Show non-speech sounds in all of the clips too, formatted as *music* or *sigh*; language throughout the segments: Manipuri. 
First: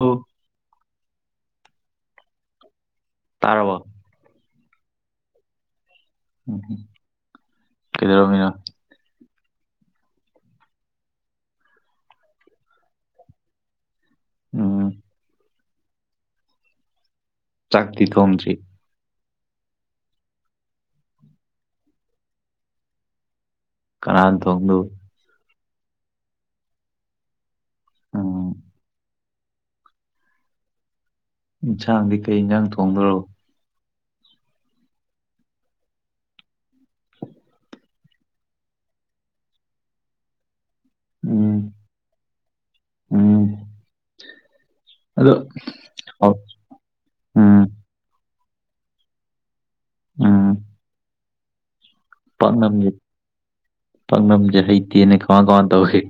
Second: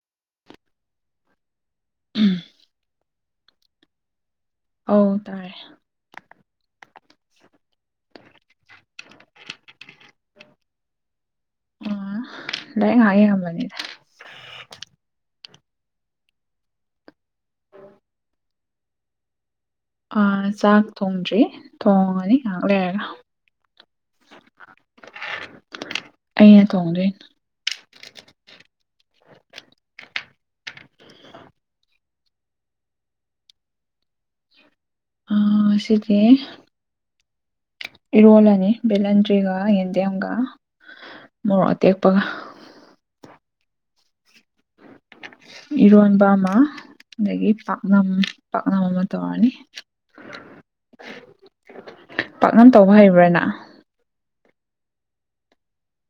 ꯍ ꯎꯝ ꯇꯥꯔꯔꯕ ꯑꯧ ꯇꯥꯥꯏꯔꯦ ꯎꯝ ꯀꯗꯔꯃꯤꯅ ꯑ ꯂꯗꯥꯥꯏ ꯍꯥꯏꯦ ꯌꯥꯝꯝꯕꯅꯤꯗ ꯎꯝ ꯆꯥꯛꯇꯤ ꯇꯟ꯭ꯔꯤ ꯑꯥ ꯆꯥꯛ ꯊꯣꯡꯗ꯭ꯔꯤ ꯊꯣꯡꯉꯅꯤ ꯉꯥꯏꯍꯥꯛ ꯂꯩꯔꯒ ꯀꯅꯥ ꯇꯣꯡꯗꯨ ꯑꯩꯅ ꯀꯧꯗ ꯎꯝ ꯏꯟꯁꯥꯡꯗꯤ ꯀꯩ ꯏꯟꯁꯥꯡ ꯊꯣꯡꯗ꯭ꯔꯣ ꯑ ꯁꯤꯔꯤꯦ ꯏꯔꯣꯜꯅꯤ ꯕꯂꯟꯗꯔꯤꯒ ꯌꯦꯟꯗꯦꯝꯒ ꯎꯝ ꯃꯇꯦꯛꯄꯒ ꯎꯝ ꯑꯗꯣ ꯏꯔꯣꯟꯕ ꯑꯧ ꯑꯃ ꯑꯗꯒꯤ ꯎꯝ ꯄꯥꯛꯅꯝ ꯄꯥꯛꯅ ꯑꯃ ꯇꯧꯔꯅꯤ ꯎꯝ ꯄꯥꯛꯅꯝ ꯄꯥꯛꯅꯝꯖꯦ ꯇꯧꯕ ꯍꯩꯕ꯭ꯔꯥꯅ ꯄꯥꯛꯅꯝꯖꯦ ꯍꯩꯇꯦꯅꯦ ꯀꯃꯥꯟ ꯀꯃꯥꯟ ꯇꯧꯏ꯫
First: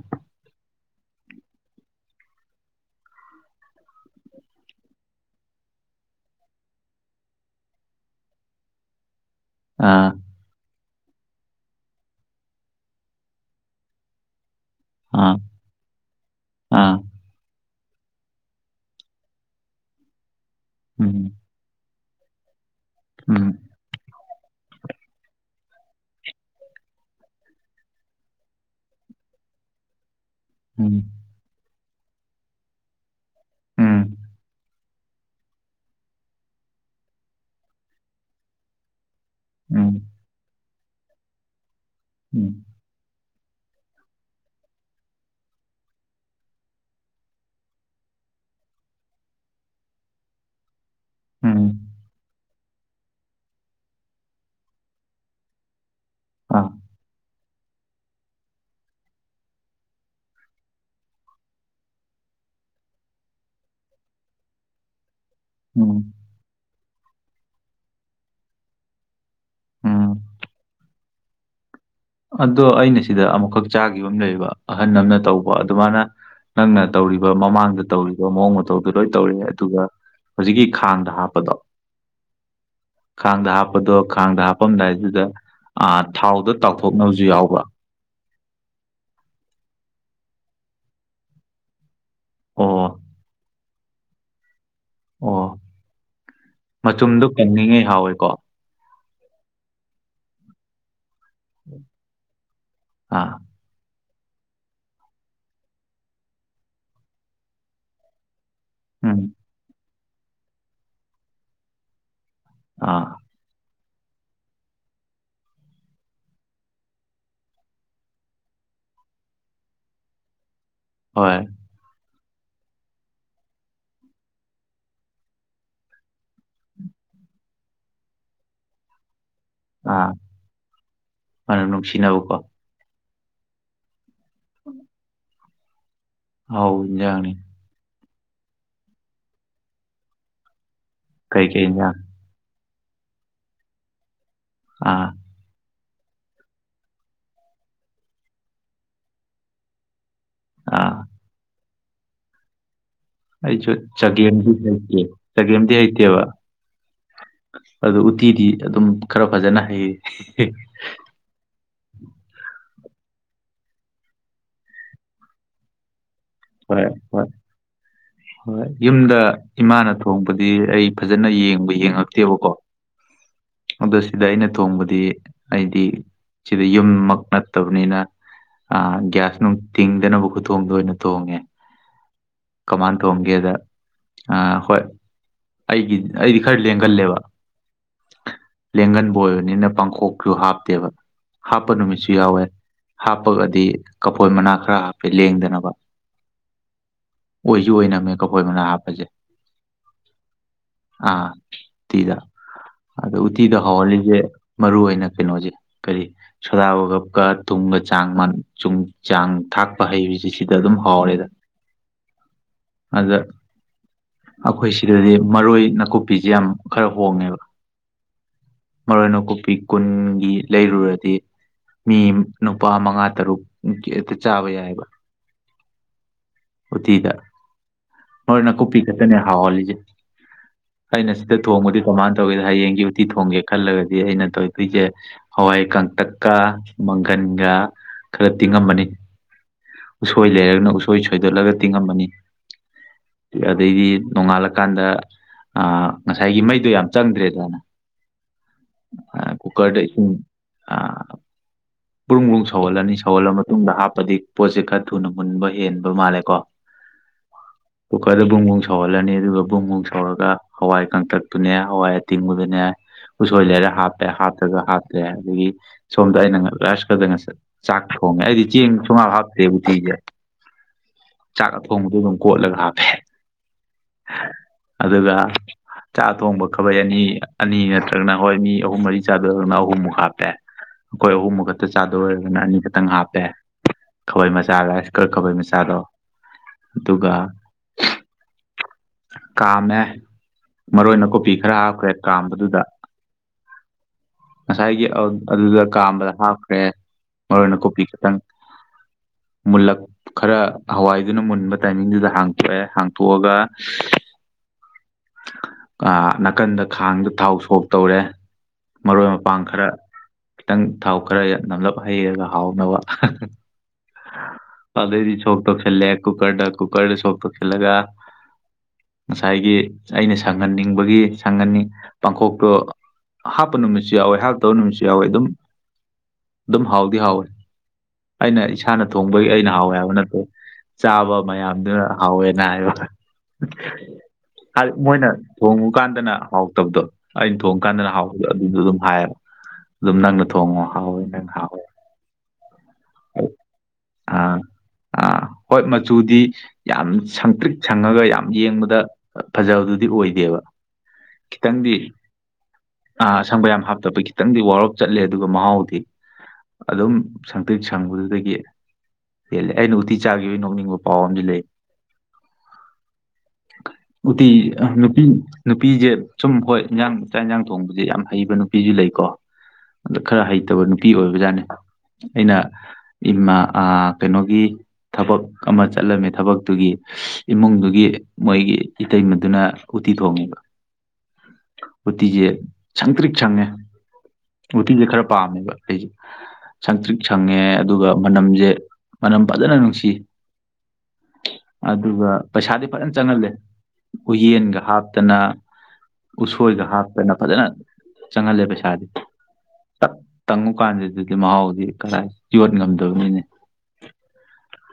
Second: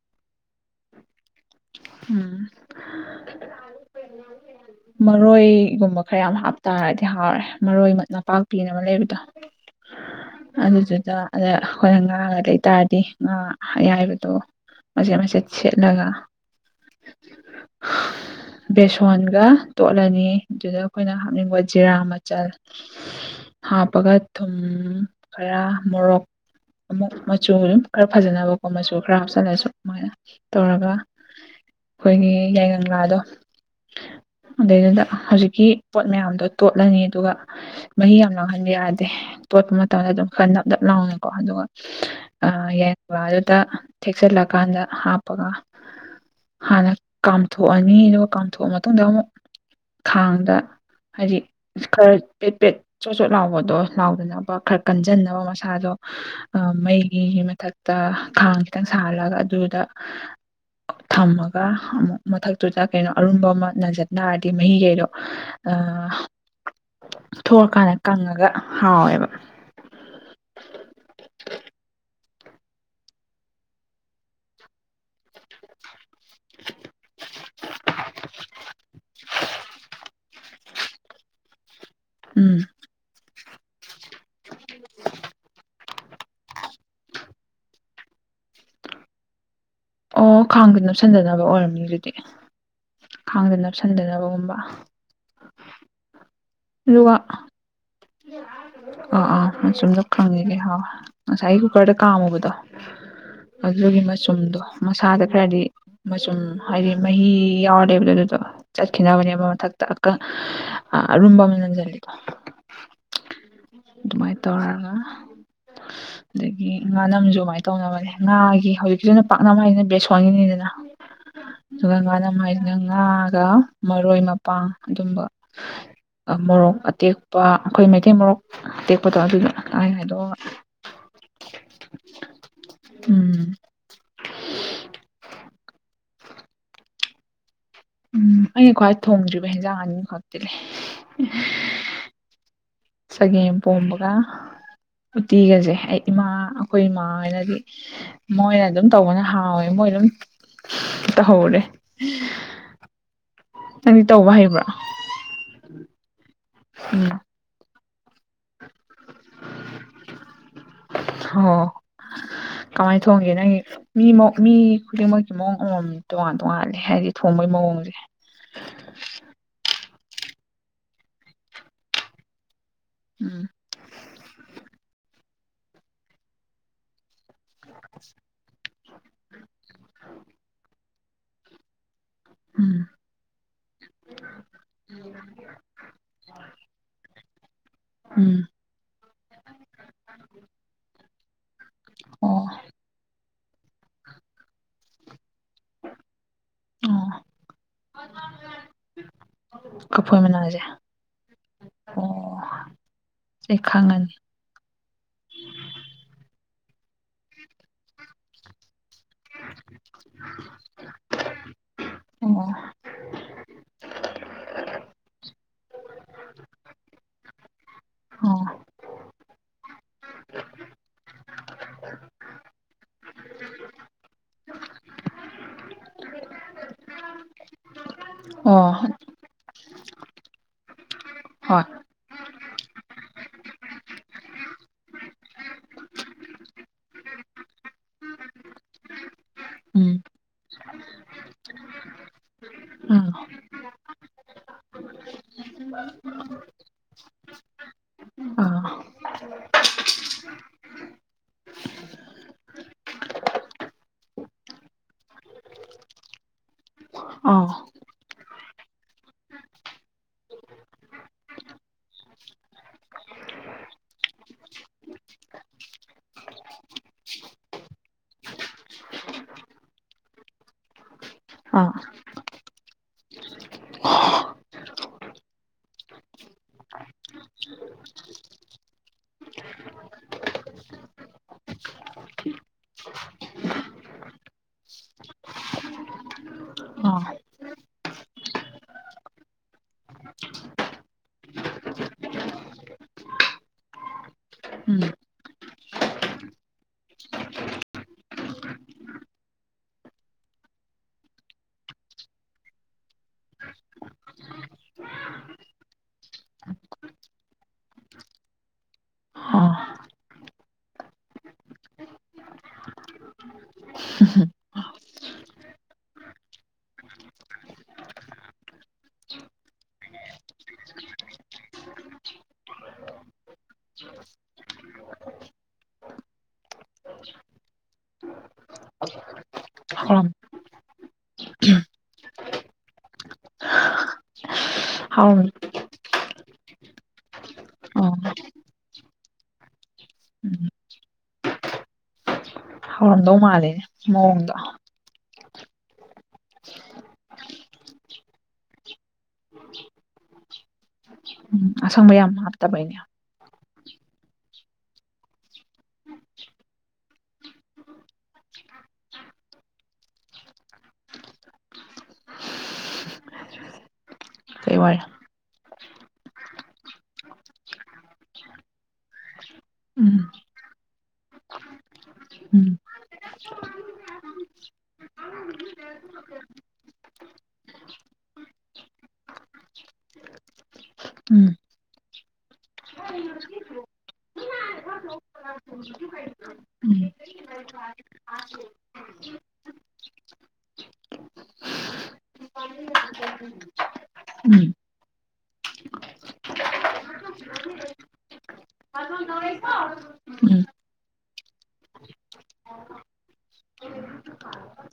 ꯎꯝ *unintelligible* ꯃꯔꯣꯏꯒꯨꯝꯕ ꯈꯔ ꯌꯥꯝ ꯍꯥꯞꯇꯥꯔꯗꯤ ꯍꯥꯎꯔꯦ ꯃꯔꯣꯏ ꯅꯄꯥꯛꯄꯤꯅ ꯑꯃ ꯂꯩꯕꯗꯣ꯫ ꯑꯥ ꯑꯗꯨ ꯆ ꯗ ꯑꯗ ꯈꯣꯏꯅ ꯉꯥꯒ ꯂꯩꯇꯥꯥꯔꯗꯤ ꯉꯥ ꯑꯌꯥꯏꯕꯗꯣ ꯃꯆꯦ ꯑꯥ ꯃꯆꯦꯠ ꯁꯦꯠꯂꯒ꯫ ꯑꯥ ꯕꯦꯁꯣꯟꯒ ꯇꯣꯠꯂꯅꯤ ꯗꯨꯗ ꯑꯩꯈꯣꯏꯅ ꯎꯝ ꯍꯥꯞꯅꯤꯡꯕ ꯖꯤꯔꯥꯝ ꯆꯜ ꯎꯝ ꯍꯥꯞꯄꯒ ꯊꯨꯝ ꯈꯔ ꯃꯣꯔꯣꯛ ꯑꯃꯨꯛ ꯃꯆꯨ ꯗꯨꯝ ꯈꯔ ꯐꯖꯅꯕꯀꯣ ꯃꯆꯨ ꯈꯔ ꯍꯥꯞꯆꯜꯂꯁꯨ ꯃꯥꯏꯅ ꯇꯧꯔꯒ ꯎꯝ ꯈꯣꯏꯒꯤ ꯌꯥꯏꯉꯪ ꯂꯥꯗꯣ ꯎꯝ ꯑꯗꯨꯗꯩꯗꯨꯗ ꯍꯧꯖꯤꯛꯀꯤ ꯄꯣꯠ ꯃꯌꯥꯝꯗꯣ ꯇꯣꯠꯂꯅꯤ ꯑꯗꯨꯒ ꯃꯍꯤ ꯌꯥꯝ ꯂꯥꯡꯍꯟꯕ ꯌꯥꯗꯦ꯫ ꯇꯣꯠꯄ ꯎꯝ ꯃꯇꯝꯗ ꯑꯗꯨꯝ ꯈꯔ ꯅꯞ ꯅꯞ ꯂꯥꯎꯅꯀꯣ ꯑꯗꯨꯒ ꯎꯝ ꯌꯥꯏꯉꯪꯂꯥꯗꯨꯗ ꯊꯦꯛꯆꯜꯂꯀꯥꯟꯗ ꯍꯥꯞꯄꯒ ꯍꯥꯟꯅ ꯀꯥꯝꯊꯣꯛꯑꯅꯤ ꯑꯗꯨꯒ ꯀꯥꯝꯊꯣꯛꯑ ꯃꯇꯨꯡꯗ ꯑꯃꯨꯛ ꯈꯥꯡꯗ ꯍꯥꯏꯗꯤ ꯎꯝ ꯈꯔ ꯄꯦꯠ ꯄꯦꯠ ꯆꯣꯠ ꯆꯣꯠ ꯂꯥꯎꯕꯗꯣ ꯂꯥꯎꯗꯅꯕ ꯈꯔ ꯀꯟꯖꯟꯅꯕ ꯃꯁꯥꯗꯣ ꯑ ꯑꯥ ꯃꯩꯒꯤꯒꯤ ꯃꯊꯛꯇ ꯈꯥꯡ ꯈꯤꯇꯪ ꯁꯥꯍꯜꯂꯒ ꯑꯗꯨꯗ ꯊꯝꯃꯒ ꯑꯃꯨꯛ ꯃꯊꯛꯇꯨꯗ ꯀꯩꯅꯣ ꯑꯔꯨꯝꯕ ꯑꯃ ꯅꯟꯖꯟꯗꯥꯔꯗꯤ ꯃꯍꯤꯒꯩꯗꯣ ꯑ ꯎꯝ ꯊꯣꯛꯂꯀꯥꯟꯗ ꯀꯪꯉꯒ ꯍꯥꯎꯋꯦꯕ꯫ ꯎꯝ ꯑꯗꯣ ꯑꯩꯅ ꯁꯤꯗ ꯑꯃꯨꯛꯈꯛ ꯆꯥꯈꯤꯕ ꯑꯃ ꯂꯩꯕ ꯑꯍꯜ ꯑꯃꯅ ꯇꯧꯕ ꯑꯗꯨꯃꯥꯏꯅ ꯅꯪꯅ ꯇꯧꯔꯤꯕ ꯃꯃꯥꯡꯗ ꯇꯧꯔꯤꯕ ꯃꯑꯣꯡ ꯃꯇꯧꯗꯨ ꯂꯣꯏ ꯇꯧꯔꯤ ꯑꯗꯨꯒ ꯍꯧꯖꯤꯛꯀꯤ ꯈꯥꯡꯗ ꯍꯥꯞꯄꯗꯣ ꯎꯝ ꯈꯥꯡꯗ ꯍꯥꯞꯄꯗꯣ ꯈꯥꯡꯗ ꯍꯥꯞꯄꯝꯗꯥꯏꯗꯨꯗ ꯑ ꯊꯥꯎꯗ ꯇꯥꯎꯊꯣꯛ ꯊꯣꯛꯅꯕꯁꯨ ꯌꯥꯎꯕ꯭ꯔ? ꯑꯣ ꯈꯥꯡꯗ ꯅꯞꯁꯟꯗꯅꯕ ꯑꯣꯏꯔꯝꯃꯤ ꯑꯗꯨꯗꯤ ꯑꯣ ꯈꯥꯡꯗ ꯅꯞꯁꯟꯗꯅꯕꯒꯨꯝꯕ꯫ ꯑꯣ ꯑꯗꯨꯒ ꯃꯆꯨꯝꯗꯨ ꯀꯪꯉꯤꯉꯩ ꯍꯥꯎꯋꯦꯀꯣ꯫ ꯑꯥ ꯑꯥ ꯃꯆꯨꯝꯗ ꯀꯪꯉꯤꯍꯩ ꯍꯥꯎꯋꯦ꯫ ꯉꯁꯥꯏꯒꯤ ꯀꯨꯀꯔꯗ ꯀꯥꯝꯃꯨꯕꯗꯣ ꯑꯥ ꯑꯗꯨꯒꯤ ꯃ ꯆꯨꯝꯗꯣ ꯃꯁꯥꯗ ꯈꯔꯗꯤ ꯃꯆꯨꯝ ꯍꯥꯏꯗꯤ ꯃꯍꯤ ꯌꯥꯎꯔꯂꯩꯕꯗꯣ ꯑꯗꯨꯗꯣ ꯎꯝ ꯆꯠꯈꯤꯅꯕꯅꯦꯕ ꯃꯊꯛꯇ ꯑꯀ ꯑꯔꯨꯝꯕ ꯑꯃ ꯅꯪꯖꯜꯂꯤꯗꯣ꯫ ꯑꯥ ꯑꯗꯨꯃꯥꯏ ꯇꯧꯔꯒ ꯑꯗꯒꯤ ꯉꯥꯅꯝꯖꯨ ꯑꯃꯥꯏ ꯇꯧꯅꯕꯅꯦ ꯉꯥꯒꯤ ꯍꯧꯖꯤꯛꯀꯤꯗꯨꯅ ꯄꯥꯛꯅ ꯍꯥꯏꯁꯤꯅ ꯕꯦꯁꯣꯟ ꯒꯤꯅꯤꯗꯅꯥ꯫ ꯍꯣꯏ *unintelligible* ꯉꯥꯒ ꯃꯔꯣꯏ ꯃꯄꯥꯡ ꯑꯗꯨꯝꯕ ꯃꯣꯔꯣꯛ ꯑꯇꯦꯛ ꯄꯥ ꯑꯩꯈꯣꯏ ꯃꯩꯇꯩ ꯃꯣꯔꯣꯛ ꯇꯦꯛꯄꯗꯣ ꯑꯗꯨꯒꯤ ꯑꯥ ꯍꯅ ꯅꯨꯡꯁꯤꯅꯕꯀꯣ꯫ ꯎꯝ *unintelligible* ꯑꯥꯎ ꯏꯖꯅꯤ ꯎꯝ ꯑꯩꯅ ꯈ꯭ꯋꯥꯏ ꯊꯣꯡꯗ꯭ꯔꯤꯕ ꯍꯦꯟꯖꯥꯡ ꯑꯅꯤ ꯈꯛꯇꯤꯂꯩ꯫ ꯀꯩ ꯀꯩꯖꯥꯡ ꯆꯒꯦꯝ ꯄꯣꯝꯕꯒ ꯑꯥ ꯎꯇꯤꯒꯁꯦ ꯑꯩ ꯏꯃꯥ ꯑꯈꯣꯏ ꯃꯥ ꯍꯣꯏꯅꯗꯤ ꯃꯣꯏꯅ ꯗꯨꯝ ꯇꯧꯕꯅ ꯍꯥꯎꯋꯦ ꯃꯣꯏ ꯗꯨꯝ ꯑꯥ ꯇꯍꯧꯔꯦ ꯑꯩꯁꯨ ꯆꯒꯦꯝꯗꯤ ꯍꯩꯇꯦ ꯆꯒꯦꯝꯗꯤ ꯍꯩꯇꯦꯕ꯫ ꯎꯝ ꯑꯗꯨ ꯎꯠꯇꯤꯗꯤ ꯑꯗꯨꯝ ꯈꯔ ꯐꯖꯅ ꯍꯩꯌꯦ ꯑꯣ ꯀꯃꯥꯏꯅ ꯊꯣꯡꯒꯦ ꯅꯪꯒꯤ ꯃꯤ ꯃꯤ ꯈꯨꯗꯤꯡꯃꯛꯀꯤ ꯃꯑꯣꯡ ꯑꯃꯃꯝꯅꯤ ꯍꯣꯏ ꯍꯣꯏ ꯍꯣꯏ ꯌꯨꯝꯗ ꯏꯃꯥꯅ ꯊ ꯊꯣꯡꯕꯗꯤ ꯑꯩ ꯐꯖꯅ ꯌꯦꯡꯕ ꯌꯦꯡꯉꯛꯇꯦꯕꯀꯣ ꯎꯝ ꯑꯗꯣ ꯁꯤꯗ ꯑꯩꯅ ꯊꯣꯡꯕ ꯗꯤ ꯑꯩꯗꯤ ꯁꯤꯗ ꯌꯨꯝꯃꯛ ꯅꯠꯇꯕꯅꯤꯅ ꯑ ꯒ꯭ꯌꯥꯁ ꯅꯨꯡ ꯇꯤꯡꯗꯅꯕ ꯈꯨꯊꯣꯡꯗ ꯑꯣꯏꯅ ꯇꯣꯡꯉꯦ ꯎꯝ ꯀꯃꯥꯟ ꯊꯣꯡꯒꯦꯗ ꯑ ꯍꯣꯏ ꯑꯩꯒꯤ ꯑꯩꯗꯤ ꯈꯔ ꯂꯦꯡꯒꯜꯂꯦꯕ ꯎꯝ ꯂꯦꯡꯒꯟꯕ ꯑꯣꯏꯕꯅꯤꯅ ꯄꯥꯡꯈꯣꯛꯁꯨꯨ ꯍꯥꯞꯇꯦꯕ ꯍꯥꯞꯄ ꯅꯨꯃꯤꯠꯁꯨ ꯌꯥꯎꯋꯦ ꯑꯣ ꯍꯥꯞꯄꯒꯗꯤ ꯀꯐꯣꯏ ꯃꯅꯥ ꯈꯔ ꯍꯥꯞꯄꯦ ꯂꯦꯡꯗꯅꯕ ꯑꯣ ꯑꯣꯏꯁꯨ ꯑꯣꯏꯅꯝꯃꯦ ꯀꯈꯣꯏ ꯃꯅ ꯍꯥꯞꯄꯁꯦ ꯀꯐꯣꯏ ꯃꯅꯥꯁꯦ ꯑꯥ ꯑꯣ ꯊꯤꯗꯥ ꯑꯗꯣ ꯎꯠꯇꯤꯗ ꯑꯩ ꯈꯪꯉꯅꯤ ꯍꯧꯥꯎꯍꯜꯂꯤꯁꯦ ꯃꯔꯨꯏ ꯑꯣꯏꯅ ꯀꯩꯅꯣꯁꯦ ꯀꯔꯤ ꯁꯗꯥꯕꯒꯀ ꯆꯥꯡ ꯆꯨꯝ ꯆꯥꯡ ꯊꯥꯛꯄ ꯍꯩꯕꯁꯤ ꯁꯤꯗ ꯑꯗꯨꯝ ꯑꯗꯨꯗ ꯑꯣ ꯑꯩꯈꯣꯏ ꯁꯤꯗꯗꯤ ꯃꯔꯣꯏ ꯅꯥꯀꯨꯞꯄꯤꯁꯦ ꯌꯥꯝ ꯈꯔ ꯍꯣꯡꯉꯦꯕ ꯑꯣ ꯃꯔꯨ ꯑꯣꯏꯅ ꯀꯨꯞꯄꯤ ꯀꯨꯟꯒꯤ ꯂꯩꯔꯨꯔꯗꯤ ꯃꯤ ꯅꯨꯄꯥ ꯃꯉꯥ ꯇꯔꯨꯛ ꯆꯥꯕ ꯌꯥꯏꯑꯕ ꯎꯊꯤꯗ ꯅꯣꯔ ꯑꯣ ꯅꯥꯀꯨꯞꯄꯤ ꯈꯛꯇꯅꯦ ꯍꯥꯎꯍꯜꯂꯤꯁꯦ ꯑꯩꯅ ꯁꯤꯗ ꯍꯣꯏ ꯊꯣꯡꯕꯗꯤ ꯀꯃꯥꯏꯅ ꯇꯧꯋꯤꯗꯣ ꯍꯌꯦꯡꯒꯤ ꯎꯇꯤ ꯊꯣꯡꯒꯦ ꯈꯜꯂꯒꯗꯤ ꯑꯩꯅ ꯇꯧꯗꯣꯏꯁꯦ ꯍꯋꯥꯏ ꯀꯪꯇꯛꯀ ꯃꯪꯒꯟꯒ ꯈꯔ ꯇꯤꯡꯉꯝꯕꯅꯤ ꯎꯝ ꯎꯁꯣꯏ ꯂꯩꯔꯒꯅ ꯎꯁꯣꯏ ꯁꯣꯏꯗꯠꯂꯒ ꯇꯤꯡꯉꯝꯃꯅꯤ ꯎꯝ ꯑꯗꯩꯗꯤ ꯅꯣꯡꯉꯥꯜꯂꯀꯥꯟꯗ ꯑ ꯉꯁꯥꯏꯒꯤ ꯃꯩꯗꯣ ꯌꯥꯝ ꯆꯪꯗ꯭ꯔꯦꯗꯅ ꯑꯥ ꯑ ꯀꯨꯀꯥꯔꯗ ꯏꯁꯤꯡ ꯑ ꯕ꯭ꯔꯨꯡ ꯕꯔꯨꯡ ꯁꯧꯍꯜꯂꯅꯤ ꯁꯧꯍꯜꯂ ꯃꯇꯨꯡꯗ ꯍꯥꯞꯄꯗꯤ ꯄꯣꯠꯁꯦ ꯈꯔ ꯊꯨꯅ ꯃꯨꯟꯕ ꯍꯦꯟꯕ ꯃꯥꯜꯂꯦꯀꯣ ꯑꯥ ꯀꯨꯀꯔꯗ ꯕꯨꯡ ꯕꯨꯡ ꯁꯧꯍꯜꯂꯅꯤ ꯑꯗꯨꯒ ꯕꯨꯡ ꯕꯨꯡ ꯁꯧꯔꯒ ꯍꯋꯥꯏ ꯀꯪꯇꯛꯇꯨꯅꯦ ꯍꯋꯥꯏ ꯑꯇꯤꯡꯕꯗꯨꯅꯦ ꯎꯁꯣꯏ ꯂꯩꯔ ꯍꯥꯞꯄꯦ ꯍꯥꯞꯇꯒ ꯍꯥꯞꯇꯦ ꯑꯗꯒꯤ ꯁꯣꯝꯗ ꯑꯩꯅ ꯉ ꯂꯥꯏꯁ ꯀꯨꯗ ꯉꯁꯥ ꯆꯥꯛ ꯍꯥ ꯍꯣꯡꯉꯦ ꯑꯩꯗꯤ ꯆꯦꯡ ꯁꯨꯡꯍꯥꯞ ꯍꯥꯞꯇꯦ ꯕꯨꯊꯤꯖꯦ ꯆꯥꯛ ꯑꯥ ꯑꯊꯣꯡꯕꯗꯨ ꯑꯗꯨꯝ ꯀꯠꯂꯒ ꯍꯥꯞꯄꯦ ꯑꯗꯨꯒ ꯆꯥꯛ ꯑꯊꯣꯡꯕ ꯈꯕꯩ ꯑꯅꯤ ꯑꯅꯤ ꯅꯠꯇ꯭ꯔꯒꯅ ꯍꯣꯏ ꯃꯤ ꯑꯍꯨꯝ ꯃꯔꯤ ꯆꯥꯗꯣꯔꯒꯅ ꯑꯍꯨꯝꯃꯨꯛ ꯍꯥꯞꯄꯦ ꯑꯈꯣꯏ ꯑꯍꯨꯝꯃꯨ ꯈꯠꯇ ꯆꯥꯗꯣꯔ ꯑꯣꯏꯔꯒꯅ ꯑꯅꯤꯈꯛꯇꯪ ꯍꯥꯞꯄꯦ ꯈꯕꯩ ꯃꯆꯥꯔ ꯔꯤꯏꯁ ꯀꯨꯀ ꯈꯕꯩ ꯃꯆꯥꯗꯣ ꯑꯥ ꯑꯗꯨꯒ ꯀꯥꯝꯃꯦ ꯃꯔꯨ ꯑꯣꯏꯅ ꯀꯣꯄꯤ ꯈꯔ ꯍꯥꯞꯈ꯭ꯔꯦ ꯀꯥꯝꯕꯗꯨꯗ ꯎꯝ ꯉꯁꯥꯏꯒꯤ ꯑ ꯑꯗꯨꯗ ꯀꯥꯝꯕꯗ ꯍꯥꯞꯈ꯭ꯔꯦ ꯃꯔꯣꯏ ꯅꯀꯨꯄꯤ ꯈꯤꯇꯪ ꯃꯨꯜꯂꯛ ꯈꯔ ꯍꯋꯥꯏꯗꯨꯅ ꯃꯨꯟꯕ ꯇꯥꯏꯃꯤꯡꯗꯨꯗ ꯍꯥꯡꯇꯣꯛꯑꯦ ꯍꯥꯡꯇꯣꯛꯑꯒ ꯀ ꯅꯥꯀꯟꯗ ꯈꯥꯡꯗ ꯊꯥꯎ ꯁꯣꯛ ꯇꯧꯔꯦ ꯃꯔꯣꯏ ꯃꯄꯥꯡ ꯑꯥ ꯈꯔ ꯈꯤꯇꯪ ꯊꯥꯎ ꯈꯔ ꯅꯝꯂꯞ ꯍꯩꯔꯒ ꯍꯥꯎꯅꯕ ꯑꯗꯩꯗꯤ ꯁꯣꯛ ꯇꯣꯛꯁꯜꯂꯦ ꯀꯨꯀꯔꯗ ꯀꯨꯀꯔꯗ ꯁꯣꯛ ꯇꯧꯁꯤꯜꯂꯒ ꯉꯁꯥꯏꯒꯤ ꯑꯩꯅ ꯁꯪꯍꯟꯅꯤꯡꯕꯒꯤ ꯁꯪꯍꯟꯅꯤꯡ ꯄꯥꯡꯈꯣꯛꯇꯣ ꯍꯥꯞꯄ ꯅꯨꯃꯤꯠꯁꯨ ꯌꯥꯎꯋꯦ ꯍꯥꯞꯇꯕ ꯅꯨꯃꯤꯠꯁꯨ ꯌꯥꯎꯋꯦ ꯑꯗꯨꯝ ꯑꯗꯨꯝ ꯍꯥꯎꯗꯤ ꯍꯥꯎꯋꯦ ꯑꯩꯅ ꯏꯁꯥꯅ ꯊꯣꯡꯕꯒꯤ ꯑꯩꯅ ꯍꯥꯎꯋꯦ ꯍꯥꯏꯕ ꯍꯥꯎꯔꯝ ꯅꯠꯇꯦ ꯆꯥꯕ ꯃꯌꯥꯝꯗꯨ ꯍꯥꯎꯋꯦꯅ ꯍꯥꯏꯕ ꯍꯥꯏ ꯃꯣꯏꯅ ꯍꯥꯎꯔꯝ ꯊꯣꯡꯉꯨ ꯀꯥꯟꯗꯅ ꯍꯥꯎꯇꯞꯗꯣ ꯑꯩꯅ ꯊꯣꯡ ꯀꯥꯟꯗꯅ ꯑꯥ ꯍꯥꯎꯕꯗꯣ ꯑꯗꯨꯗꯣ ꯑꯗꯨꯝ ꯍꯥꯏꯌꯦꯕ ꯑꯗꯨꯝ ꯅꯪꯅ ꯎꯝ ꯊꯣꯡꯉꯣ ꯍꯥꯎꯋꯦ ꯅꯪ ꯍꯥꯎꯋꯦ ꯍꯗꯣ ꯃꯥꯂꯦꯅꯦ ꯃꯑꯣꯡꯗꯣ ꯑꯥ ꯑꯥ ꯍꯣꯏ ꯃꯆꯨꯗꯤ ꯌꯥꯝ ꯁꯪꯇ꯭ꯔꯤꯛ ꯁꯪꯉꯒ ꯌꯥꯝ ꯌꯦꯡꯕꯗ ꯐꯖꯕꯗꯨꯗꯤ ꯑꯣꯏꯗꯦꯕ ꯎꯝ ꯈꯤꯇꯪꯗꯤ ꯑꯁꯪꯕ ꯌꯥꯝ ꯍꯥꯞꯇꯕꯩꯅꯦ ꯑ ꯑꯁꯪꯕ ꯌꯥꯝ ꯍꯥꯞꯇꯕ ꯈꯤꯇꯪꯗꯤ ꯋꯥꯔꯞ ꯆꯠꯂꯦ ꯑꯗꯨꯒ ꯃꯍꯥꯎꯗꯤ ꯑꯗꯨꯝ ꯁꯪꯇꯤꯛ ꯁꯪꯕꯗꯨꯗꯒꯤ ꯍꯦꯜꯜꯂꯤꯦ ꯑꯩꯅ ꯎꯇꯤ ꯆꯥꯈꯤꯕꯒꯤ ꯅꯣꯛꯅꯤꯡꯕ ꯄꯥꯎ ꯑꯃꯗꯤ ꯂꯩ ꯎꯇꯤ ꯀꯩ ꯑ ꯋꯥꯔꯤ ꯅꯨꯄꯤ ꯅꯨꯄꯤꯖꯦ ꯁꯨꯝ ꯍꯣꯏ ꯏꯟꯖꯥꯡ ꯆꯥꯛ ꯏꯟꯖꯥꯡ ꯊꯣꯡꯕꯁꯦ ꯌꯥꯝ ꯍꯩꯕ ꯅꯨꯄꯤꯗꯤ ꯂꯩꯀꯣ ꯑꯗ ꯎꯝ ꯈꯔ ꯍꯩꯇꯕ ꯅꯨꯄꯤ ꯑꯣꯏꯕꯖꯥꯠꯅꯤ ꯑꯩꯅ ꯎꯝ ꯏꯃꯥ ꯑ ꯀꯩꯅꯣꯒꯤ ꯊꯕꯛ ꯑꯃ ꯆꯠꯂꯝꯃꯤ ꯊꯕꯛꯇꯨꯒꯤ ꯏꯃꯨꯡꯗꯨꯒꯤ ꯃꯣꯏꯒꯤ ꯏꯇꯩ ꯃꯗꯨꯅ ꯎꯠꯇꯤ ꯊꯣꯡꯉꯤꯕ ꯎꯝ ꯎꯇꯤꯁꯦ ꯁꯪ ꯇ꯭ꯔꯤꯛ ꯁꯪꯉꯦ ꯎꯇꯤꯁꯦ ꯈꯔ ꯄꯥꯝꯃꯦꯕ ꯑꯩꯁꯦ ꯎꯝ ꯁꯪꯇ꯭ꯔꯤꯛ ꯁꯪꯉꯦ ꯑꯗꯨꯒ ꯃꯅꯝꯁꯦ ꯃꯅꯝ ꯐꯖꯅ ꯅꯨꯡꯁꯤ ꯑꯗꯨꯒ ꯄꯩꯁꯥꯗꯤ ꯐꯖꯟ ꯆꯪꯍꯜꯂꯦ ꯎꯝ ꯎꯨꯌꯦꯟꯒ ꯍꯥꯞꯇꯅ ꯎꯁꯣꯏꯒ ꯍꯥꯞꯇꯅ ꯐꯖꯅ ꯆꯪꯍꯜꯂꯦ ꯄꯩꯁꯥꯗꯤ ꯇ ꯎꯝ ꯇꯪꯉꯨ ꯀꯥꯟꯁꯤ ꯑꯗꯨꯗꯤ ꯃꯍꯥꯎꯗꯤ ꯀꯗꯥꯏ ꯌꯣꯠ ꯉꯝꯗꯕꯅꯤꯅꯦ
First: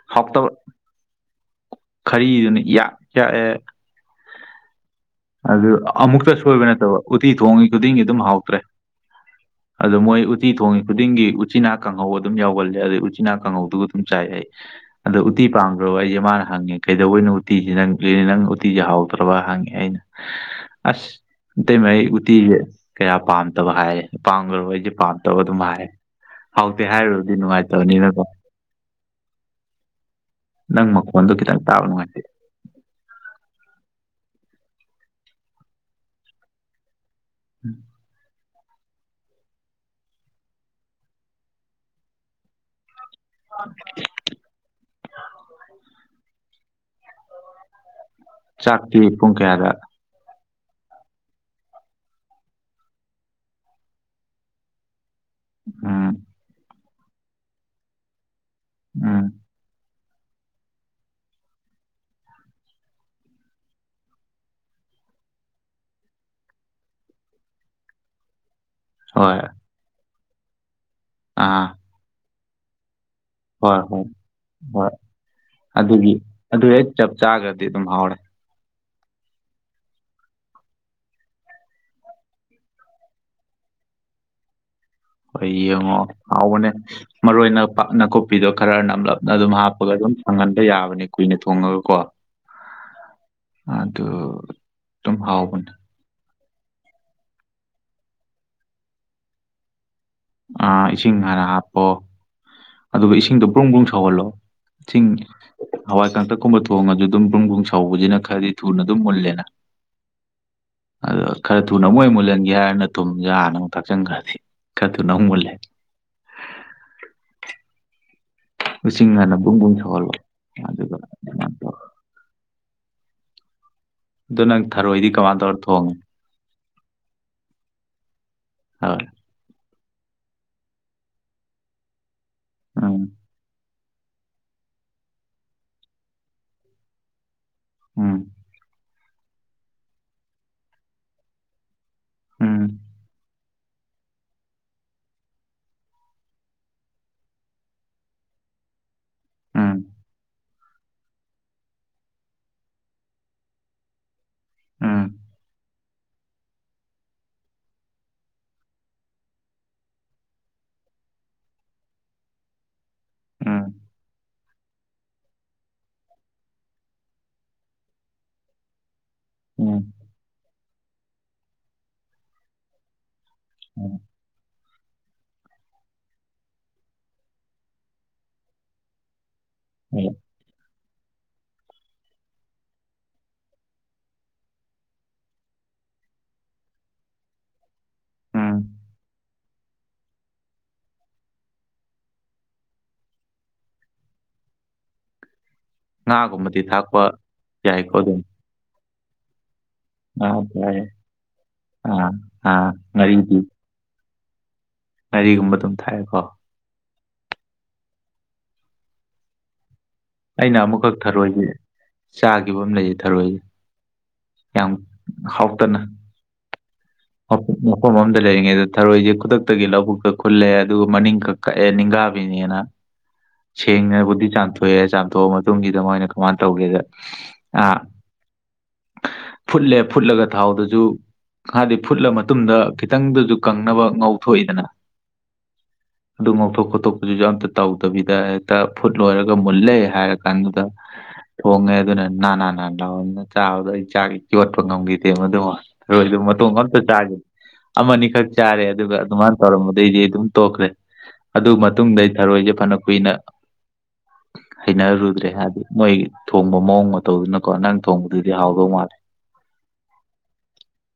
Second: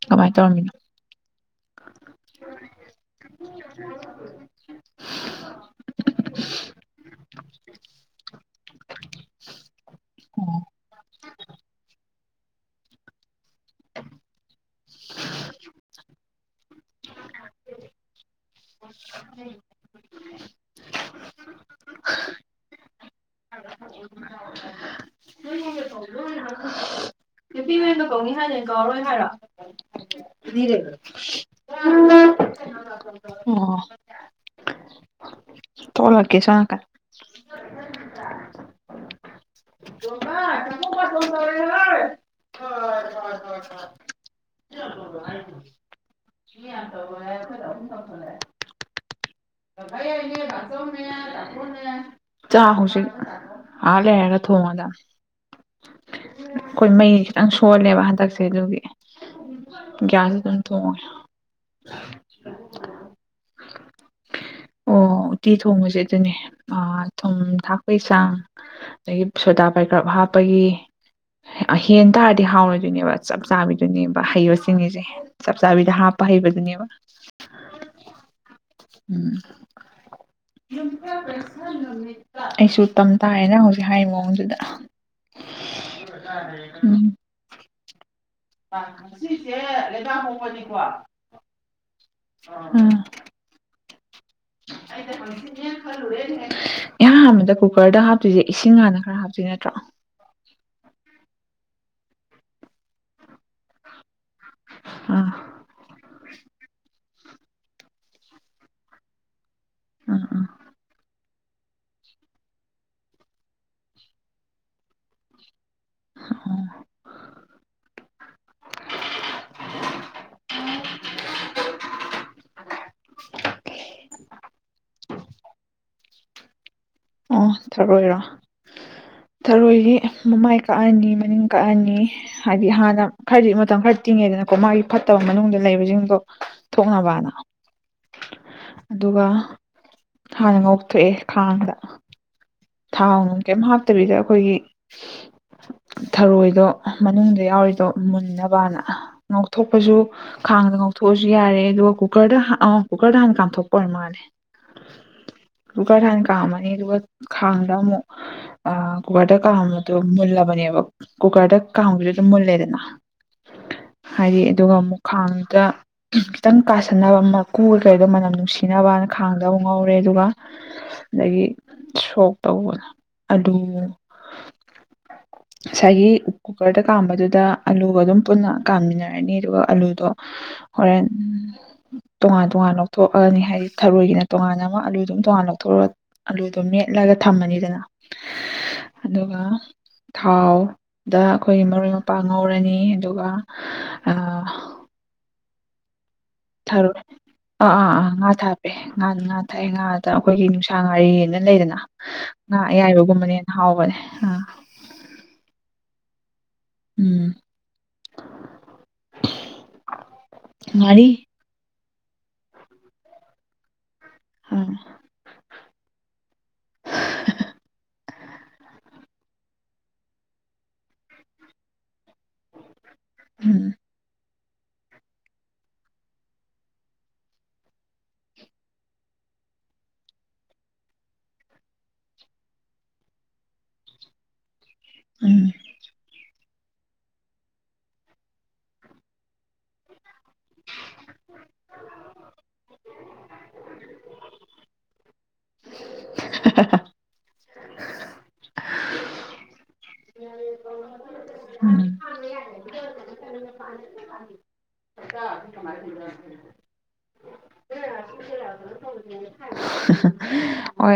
ꯀꯃꯥꯏ ꯍꯥꯎꯇꯕ ꯇꯧꯔꯝꯃꯤꯅꯣ ꯈꯔꯤꯗꯨꯅ ꯏ ꯌꯥꯛ ꯌꯥꯛꯑꯦ ꯑꯗꯨ ꯑꯃꯨꯛꯇ ꯁꯣꯏꯕ ꯅꯠꯇꯕ ꯎꯠꯇꯤ ꯊꯣꯡꯉꯤ ꯈꯨꯗꯤꯡꯒꯤ ꯑꯗꯨꯝ ꯍꯥꯎꯇ꯭ꯔꯦ *inaudible* ꯑꯗꯨ ꯃꯣꯏ ꯎꯇꯤ ꯑꯣ ꯊꯣꯡꯉꯤ ꯈꯨꯗꯤꯡꯒꯤ ꯎꯆꯤꯅꯥ ꯀꯥꯡꯍꯧ ꯑꯗꯨꯝ ꯌꯥꯎꯒꯜꯂꯦ ꯑꯗꯨ ꯎꯆꯤꯅꯥ ꯀꯥꯡꯍꯧꯗꯨꯒ ꯑꯗꯨꯝ ꯆꯥꯏ ꯑꯩ ꯑꯗ ꯎꯠꯇꯤ ꯄꯥꯡꯒ꯭ꯔꯣ ꯑꯩ ꯃꯥꯅ ꯍꯪꯉꯦ ꯀꯩꯗꯧꯕꯩꯅꯣ ꯎꯇꯤꯤꯁꯦ ꯅꯪ ꯅꯪ ꯎꯇꯤꯤꯁꯦ ꯍꯥꯎꯗ꯭ꯔꯕ ꯍꯪꯉꯦ ꯑꯩꯅ ꯑꯁ ꯑꯇꯩ ꯃ ꯑꯩ ꯎꯇꯤꯁꯦ ꯀꯌꯥ ꯄꯥꯝꯗꯕ ꯍꯥꯏꯔꯦ ꯑ ꯄꯥꯝꯈ꯭ꯔꯣ ꯑꯩꯁꯦ ꯄꯥꯝꯗꯕ ꯑꯗꯨꯝ ꯍꯥꯏꯔꯦ ꯍꯥꯎ ꯇꯦ ꯍꯥꯏꯔꯣꯗꯤ ꯅꯅꯨꯡꯥꯏꯦ ꯀꯗꯣ ꯀꯧꯅꯤ ꯍꯥꯏꯅꯦ ꯀꯥꯎꯔꯣꯏ ꯍꯥꯏꯔꯛꯑꯣꯔꯦ ꯀꯟ ꯈꯤꯇꯪ ꯇꯥꯎꯕ ꯅꯨꯡꯉꯥꯏꯦ ꯑꯣ ꯇꯣꯂꯛꯒꯦꯁ ꯀ ꯎꯝ ꯑꯣ ꯆꯥꯛꯇꯤ ꯄꯨꯡ ꯀꯌꯥꯗ ꯆꯥ ꯍꯧ ꯁꯤ ꯑꯥ ꯂꯦꯅ ꯊꯣꯡꯉꯗ ꯑꯝ ꯑꯩꯈꯣꯏ ꯃꯩ ꯈꯤꯇꯪ ꯁꯣꯜꯂꯦꯕ ꯍꯟꯗꯛꯁꯦ ꯑꯗꯨꯒꯤ ꯎꯝ ꯒ꯭ꯌꯥꯁ ꯑꯗꯨꯝ ꯊꯣꯡꯉꯦ ꯑꯣ ꯎꯇꯤ ꯊꯣꯡꯕꯁꯦ ꯑꯗꯨꯅꯦ ꯊꯨꯝ ꯊꯥꯛꯄꯩ ꯆꯥꯡ ꯑꯗꯒꯤ ꯍꯣꯏ ꯁꯣꯗꯥ ꯄꯥꯏꯀ꯭ꯔꯞ ꯍꯥꯞꯄꯒꯤ ꯑꯥ ꯍꯦꯟ ꯇꯥꯔꯗꯤ ꯍꯥꯎꯔꯣꯏꯗꯣꯏꯅꯦꯕ ꯆꯞ ꯍꯣꯏ ꯍꯣꯏ ꯆꯥꯕꯤꯗꯨꯅꯦꯕ ꯍꯩꯕ ꯍꯣꯏ ꯁꯤꯡꯉꯁꯦ ꯆꯞ ꯆꯥꯕꯤꯗ ꯍꯥꯞꯄ ꯍꯩꯕꯗꯨꯅꯦꯕ ꯝ ꯍꯔ ꯎꯝ ꯑꯩꯁꯨ ꯇꯝ ꯇꯥꯏꯑꯌꯦꯅ ꯍꯧꯖꯤꯛ ꯍꯥꯏꯔꯤ ꯃꯑꯣꯡꯗꯨꯗ ꯍꯣꯏ ꯌꯦꯡꯉꯣ ꯍꯥꯎꯕꯅꯦ ꯎꯝ ꯃꯔꯨ ꯑꯣꯏꯅ ꯄꯥꯛꯅ ꯀꯨꯞ ꯄꯤꯗꯣ ꯈꯔ ꯅꯞꯂꯞꯅ ꯑꯗꯨꯝ ꯍꯥꯞꯄꯒ ꯑꯗꯨꯝ ꯁꯪꯍꯟꯕ ꯌꯥꯕꯅꯦ ꯀꯨꯏꯅ ꯊꯣꯡꯉꯒꯀꯣ ꯑꯥ ꯑꯗꯨ ꯑꯗꯨꯝ ꯍꯥꯎꯕꯅꯦ ꯑꯍꯥꯟꯕꯗ ꯀꯨꯀꯔꯗ ꯍꯥꯞꯇꯣꯏꯁꯦ ꯏꯁꯤꯡ ꯍꯥꯟꯅ ꯈꯔ ꯍꯥꯞꯇꯣꯏ ꯅꯠꯇ꯭ꯔꯣ ꯑ ꯏꯁꯤꯡ ꯍꯥꯟꯅ ꯍꯥꯞꯄꯣ ꯑꯗꯨꯒ ꯏꯁꯤꯡꯗꯣ ꯄꯕ꯭ꯔꯨꯡ ꯄꯕ꯭ꯔꯨꯡ ꯁꯧꯍꯜꯂꯣ ꯊꯁꯤꯡ ꯑꯥ ꯍꯋꯥꯏ ꯀꯥꯡꯇꯛꯀꯨꯝꯕ ꯊꯣꯡꯉꯁꯨ ꯑꯗꯨꯝ ꯕ꯭ꯔꯨꯝ ꯕ꯭ꯔꯨꯝ ꯁꯥꯎꯁꯤꯅ ꯈꯔꯗꯤ ꯊꯨꯅ ꯑꯗꯨꯝ ꯃꯨꯜꯂꯦꯅ ꯎꯝ ꯎꯝ ꯑꯗꯣ ꯈꯔ ꯊꯨꯅ ꯑꯃꯨꯛꯣꯏ ꯃꯨꯜꯍꯟꯒꯦ ꯍꯥꯏꯔꯅ ꯊꯨꯝ ꯌꯥꯅ ꯑꯃꯨꯛ ꯊꯥꯛꯆꯟꯈ꯭ꯔꯗꯤ ꯀꯗꯨꯅꯕ ꯂꯩꯦ ꯑꯣ ꯂꯤꯁꯤꯡ ꯍꯟꯅꯕꯨꯡꯕꯨꯝ ꯁꯍꯜꯂꯣ ꯑꯗꯨꯒ ꯑꯗꯨꯃꯥꯏꯅ ꯇꯧ ꯑꯗꯨꯗꯣ ꯅꯪ ꯊꯥꯔꯑꯣꯏꯗꯤ ꯀꯃꯥꯏꯅ ꯇꯧꯔ ꯊꯣꯡꯉꯦ ꯇ ꯑꯣꯏꯔꯣ ꯍꯣꯏ ꯑꯔꯣꯏꯗꯤ ꯃꯃꯥꯏ ꯀꯛꯑꯅꯤ ꯃꯅꯤꯡ ꯀꯛꯑꯅꯤ ꯍꯥꯏꯗꯤ ꯎꯝ ꯍꯥꯟꯅ ꯈꯔꯗꯤ ꯃꯇꯝ ꯈꯔꯗꯤ ꯐꯠꯇꯤꯡꯉꯦꯗꯅꯀꯣ ꯃꯥꯒꯤ ꯐꯠꯇꯕ ꯃꯅꯨꯡꯗ ꯂꯩꯕꯁꯤꯡꯗꯣ ꯊꯣꯛꯅꯕꯅ ꯎꯝ ꯑꯗꯨꯒ ꯍꯥꯟꯅ ꯉꯧꯊꯣꯛꯑꯦ ꯈꯥꯡꯗ ꯎꯝ ꯊꯥ ꯑꯃ ꯀꯩꯝ ꯍꯥꯞꯇꯕꯤꯗ ꯑꯩꯈꯣꯏꯒꯤ ꯊꯔꯣꯏꯗꯣ ꯃꯅꯨꯡꯗ ꯌꯥꯎꯔꯤꯗꯣ ꯃꯨꯟꯅꯕꯅ ꯎꯝ ꯉꯥꯎꯊꯣꯛꯄꯁꯨ ꯈꯥꯡꯗ ꯉꯧꯊꯣꯛꯑꯁꯨ ꯌꯥꯔꯦ ꯑꯗꯨꯒ ꯀꯨꯀꯔꯗ ꯑ ꯀꯨꯀꯔꯗ ꯍꯥꯟꯅ ꯀꯥꯝꯊꯣꯛꯄ ꯑꯣꯏꯔ ꯃꯥꯜꯂꯦ ꯎꯝ ꯇꯒ ꯊꯅ ꯀꯃꯅꯤ ꯈꯥꯡꯗ ꯑꯃꯨꯛ ꯀꯨꯀꯔꯗ ꯀꯥꯝꯕꯗꯣ ꯃꯨꯜꯂꯕꯅꯦꯕ ꯀꯨꯀꯔꯗ ꯀꯥꯕꯗꯨ ꯂꯅ ꯎꯝ ꯍ ꯑꯗꯨꯒ ꯑꯃꯨꯛ ꯈꯥꯡꯗ ꯈꯤꯇꯪ ꯀꯥꯁꯟꯅꯕ ꯃꯀꯨ ꯀꯩꯗꯣ ꯃꯅꯝ ꯅꯨꯡꯁꯤꯅꯕꯅ ꯈꯥꯡꯗꯕ ꯎꯝ ꯉꯧꯔꯦ ꯑꯗꯨꯒ ꯑꯗꯒꯤ ꯁꯣꯛ ꯇꯧꯕꯗ ꯑꯗꯨ ꯎꯝ *inaudible* ꯉꯁꯥꯏꯒꯤ ꯀꯨꯀꯔꯗ ꯀꯥꯝꯕꯗꯨꯗ ꯑꯂꯨꯒ ꯑꯗꯨꯝ ꯄꯨꯟꯅ ꯀꯥꯃꯤꯟꯅꯔꯅꯤ ꯑꯗꯨꯒ ꯑꯂꯨꯗꯣ ꯎꯝ ꯍꯣꯔꯦꯟ ꯇꯣꯉꯥꯟ ꯇꯣꯉꯥꯟ ꯂꯧꯊꯣꯛꯑꯅꯤ ꯍꯥꯏꯗꯤ ꯊꯔꯣꯏꯒꯤꯅ ꯇꯣꯉꯥꯟ ꯑꯃ ꯑꯥꯂꯨꯗꯨꯝ ꯇꯣꯉꯥꯟ ꯂꯧꯊꯣꯛꯑꯒ ꯑꯂꯨ ꯑꯗꯨꯣ ꯃꯦꯠꯂꯒ ꯊꯝꯃꯅꯤꯗꯅ ꯎꯝ ꯑꯗꯨꯒ ꯊꯥꯎꯗ ꯑꯩꯈꯣꯏꯒꯤ ꯃꯔꯣꯏ ꯃꯄꯥꯡ ꯉꯧꯔꯅꯤ ꯑꯗꯨꯒ *inaudible* ꯉꯥꯒꯨꯝꯕꯗꯤ ꯊꯔꯣꯏ ꯊꯥꯛꯄ ꯑꯥ ꯑꯥ ꯌꯥꯏꯀꯣ ꯑꯥ ꯑꯗꯨꯝ ꯉꯥ ꯊꯥꯄꯦ ꯉꯥ ꯉꯥ ꯊꯥꯛꯑꯦ ꯉꯥꯗ ꯉꯥ ꯑꯩꯈꯣꯏꯒꯤ ꯅꯨꯡꯁꯥ ꯌꯥꯏ ꯉꯥꯔꯤꯅ ꯂꯩꯗꯅ ꯑꯥ ꯑꯌꯥꯏꯕꯒꯨꯝꯕꯅꯦꯅ ꯍꯥꯎꯕꯅꯦ ꯑꯥ ꯉꯔꯤꯒꯨꯝꯕ ꯑꯗꯨꯝ ꯊꯥꯏꯑꯀꯣ ꯎꯝ ꯑꯩꯅ ꯑꯃꯨꯛꯈꯛ ꯉꯥꯔꯤ ꯊꯔꯣꯏꯁꯦ ꯆꯥꯈꯤꯕ ꯑꯃ ꯂꯩꯌꯦ ꯊꯔꯣꯏꯁꯦ ꯌꯥꯝ ꯑꯥ ꯍꯥꯎꯇꯅ ꯃꯐꯝ ꯂꯩꯔꯤꯉꯩꯗ ꯊꯔꯣꯏꯁꯦ ꯈꯨꯗꯛꯇꯒꯤ ꯂꯧꯕꯨꯛꯛꯇ ꯈꯨꯜꯂꯦ ꯑꯗꯨꯒ ꯃꯅꯤꯡ ꯀꯛ ꯀꯛꯑꯦ ꯅꯤꯡ ꯎꯝ ꯁꯕꯗꯤ ꯆꯥꯟ ꯊꯣꯛꯑꯦ ꯆꯥꯝꯊꯣꯛꯑ ꯃꯇꯨꯡꯁꯤꯗ ꯃꯣꯏꯅ ꯀꯃꯥꯏꯅ ꯇꯧꯒꯦꯗ ꯑ ꯐꯨꯠꯂꯦ ꯐꯨꯠꯂꯒ ꯊꯥꯎꯗꯨꯁꯨ ꯍꯥꯏꯗꯤ ꯐꯨꯠꯂ ꯃꯇꯨꯡꯗ ꯈꯤꯇꯪꯗꯁꯨ ꯀꯪꯅꯕ ꯉꯧꯊꯣꯛꯏꯗꯅ ꯎꯝ ꯑꯗꯨ ꯉꯥꯎꯊꯣꯛ ꯈꯣꯠꯇꯣꯛꯄꯁꯤꯁꯨ ꯑꯝꯇ ꯇꯧꯗꯕꯤꯗ ꯍꯦꯛꯇ ꯐꯨꯠ ꯂꯣꯏꯔꯒ ꯃꯨꯜꯂꯦ ꯍꯥꯏꯔꯒ ꯀꯗꯨꯗ ꯊꯣꯡꯉꯦ ꯑꯗꯨꯅ ꯅꯥ ꯂ ꯆꯥꯕꯗ ꯆꯥꯛ ꯌꯣꯠꯄ ꯉꯝꯈꯤꯗꯦ ꯃꯗꯨꯃ ꯑꯩꯣꯏꯁꯨ ꯃꯇꯣꯡ ꯑꯝꯇ ꯆꯥꯈꯤꯦ ꯑꯃꯅꯤꯈꯛ ꯆꯥꯔꯦ ꯑꯗꯨꯒ ꯑꯗꯨꯃꯥꯏꯅ ꯇꯧꯔꯝꯕꯗꯩꯗꯤ ꯑꯩ ꯑꯗꯨꯝ ꯇꯣꯛꯈ꯭ꯔꯦ ꯑꯗꯨ ꯎꯝ ꯃꯇꯨꯡꯗ ꯑꯩ ꯊꯔꯣꯏꯁꯦ ꯐꯅ ꯀꯨꯏꯅ ꯍꯩꯅꯔꯔꯨꯗ꯭ꯔꯦ ꯍꯥꯏꯗꯤ ꯃꯣꯏ ꯊꯣꯡꯕ ꯃꯑꯣꯡ ꯃꯇꯧꯗꯨꯅꯀꯣ ꯅꯉꯪ ꯊꯣꯡꯕꯗꯨꯗꯤ ꯍꯥꯎꯋ ꯃꯔꯦ ꯍꯣꯏ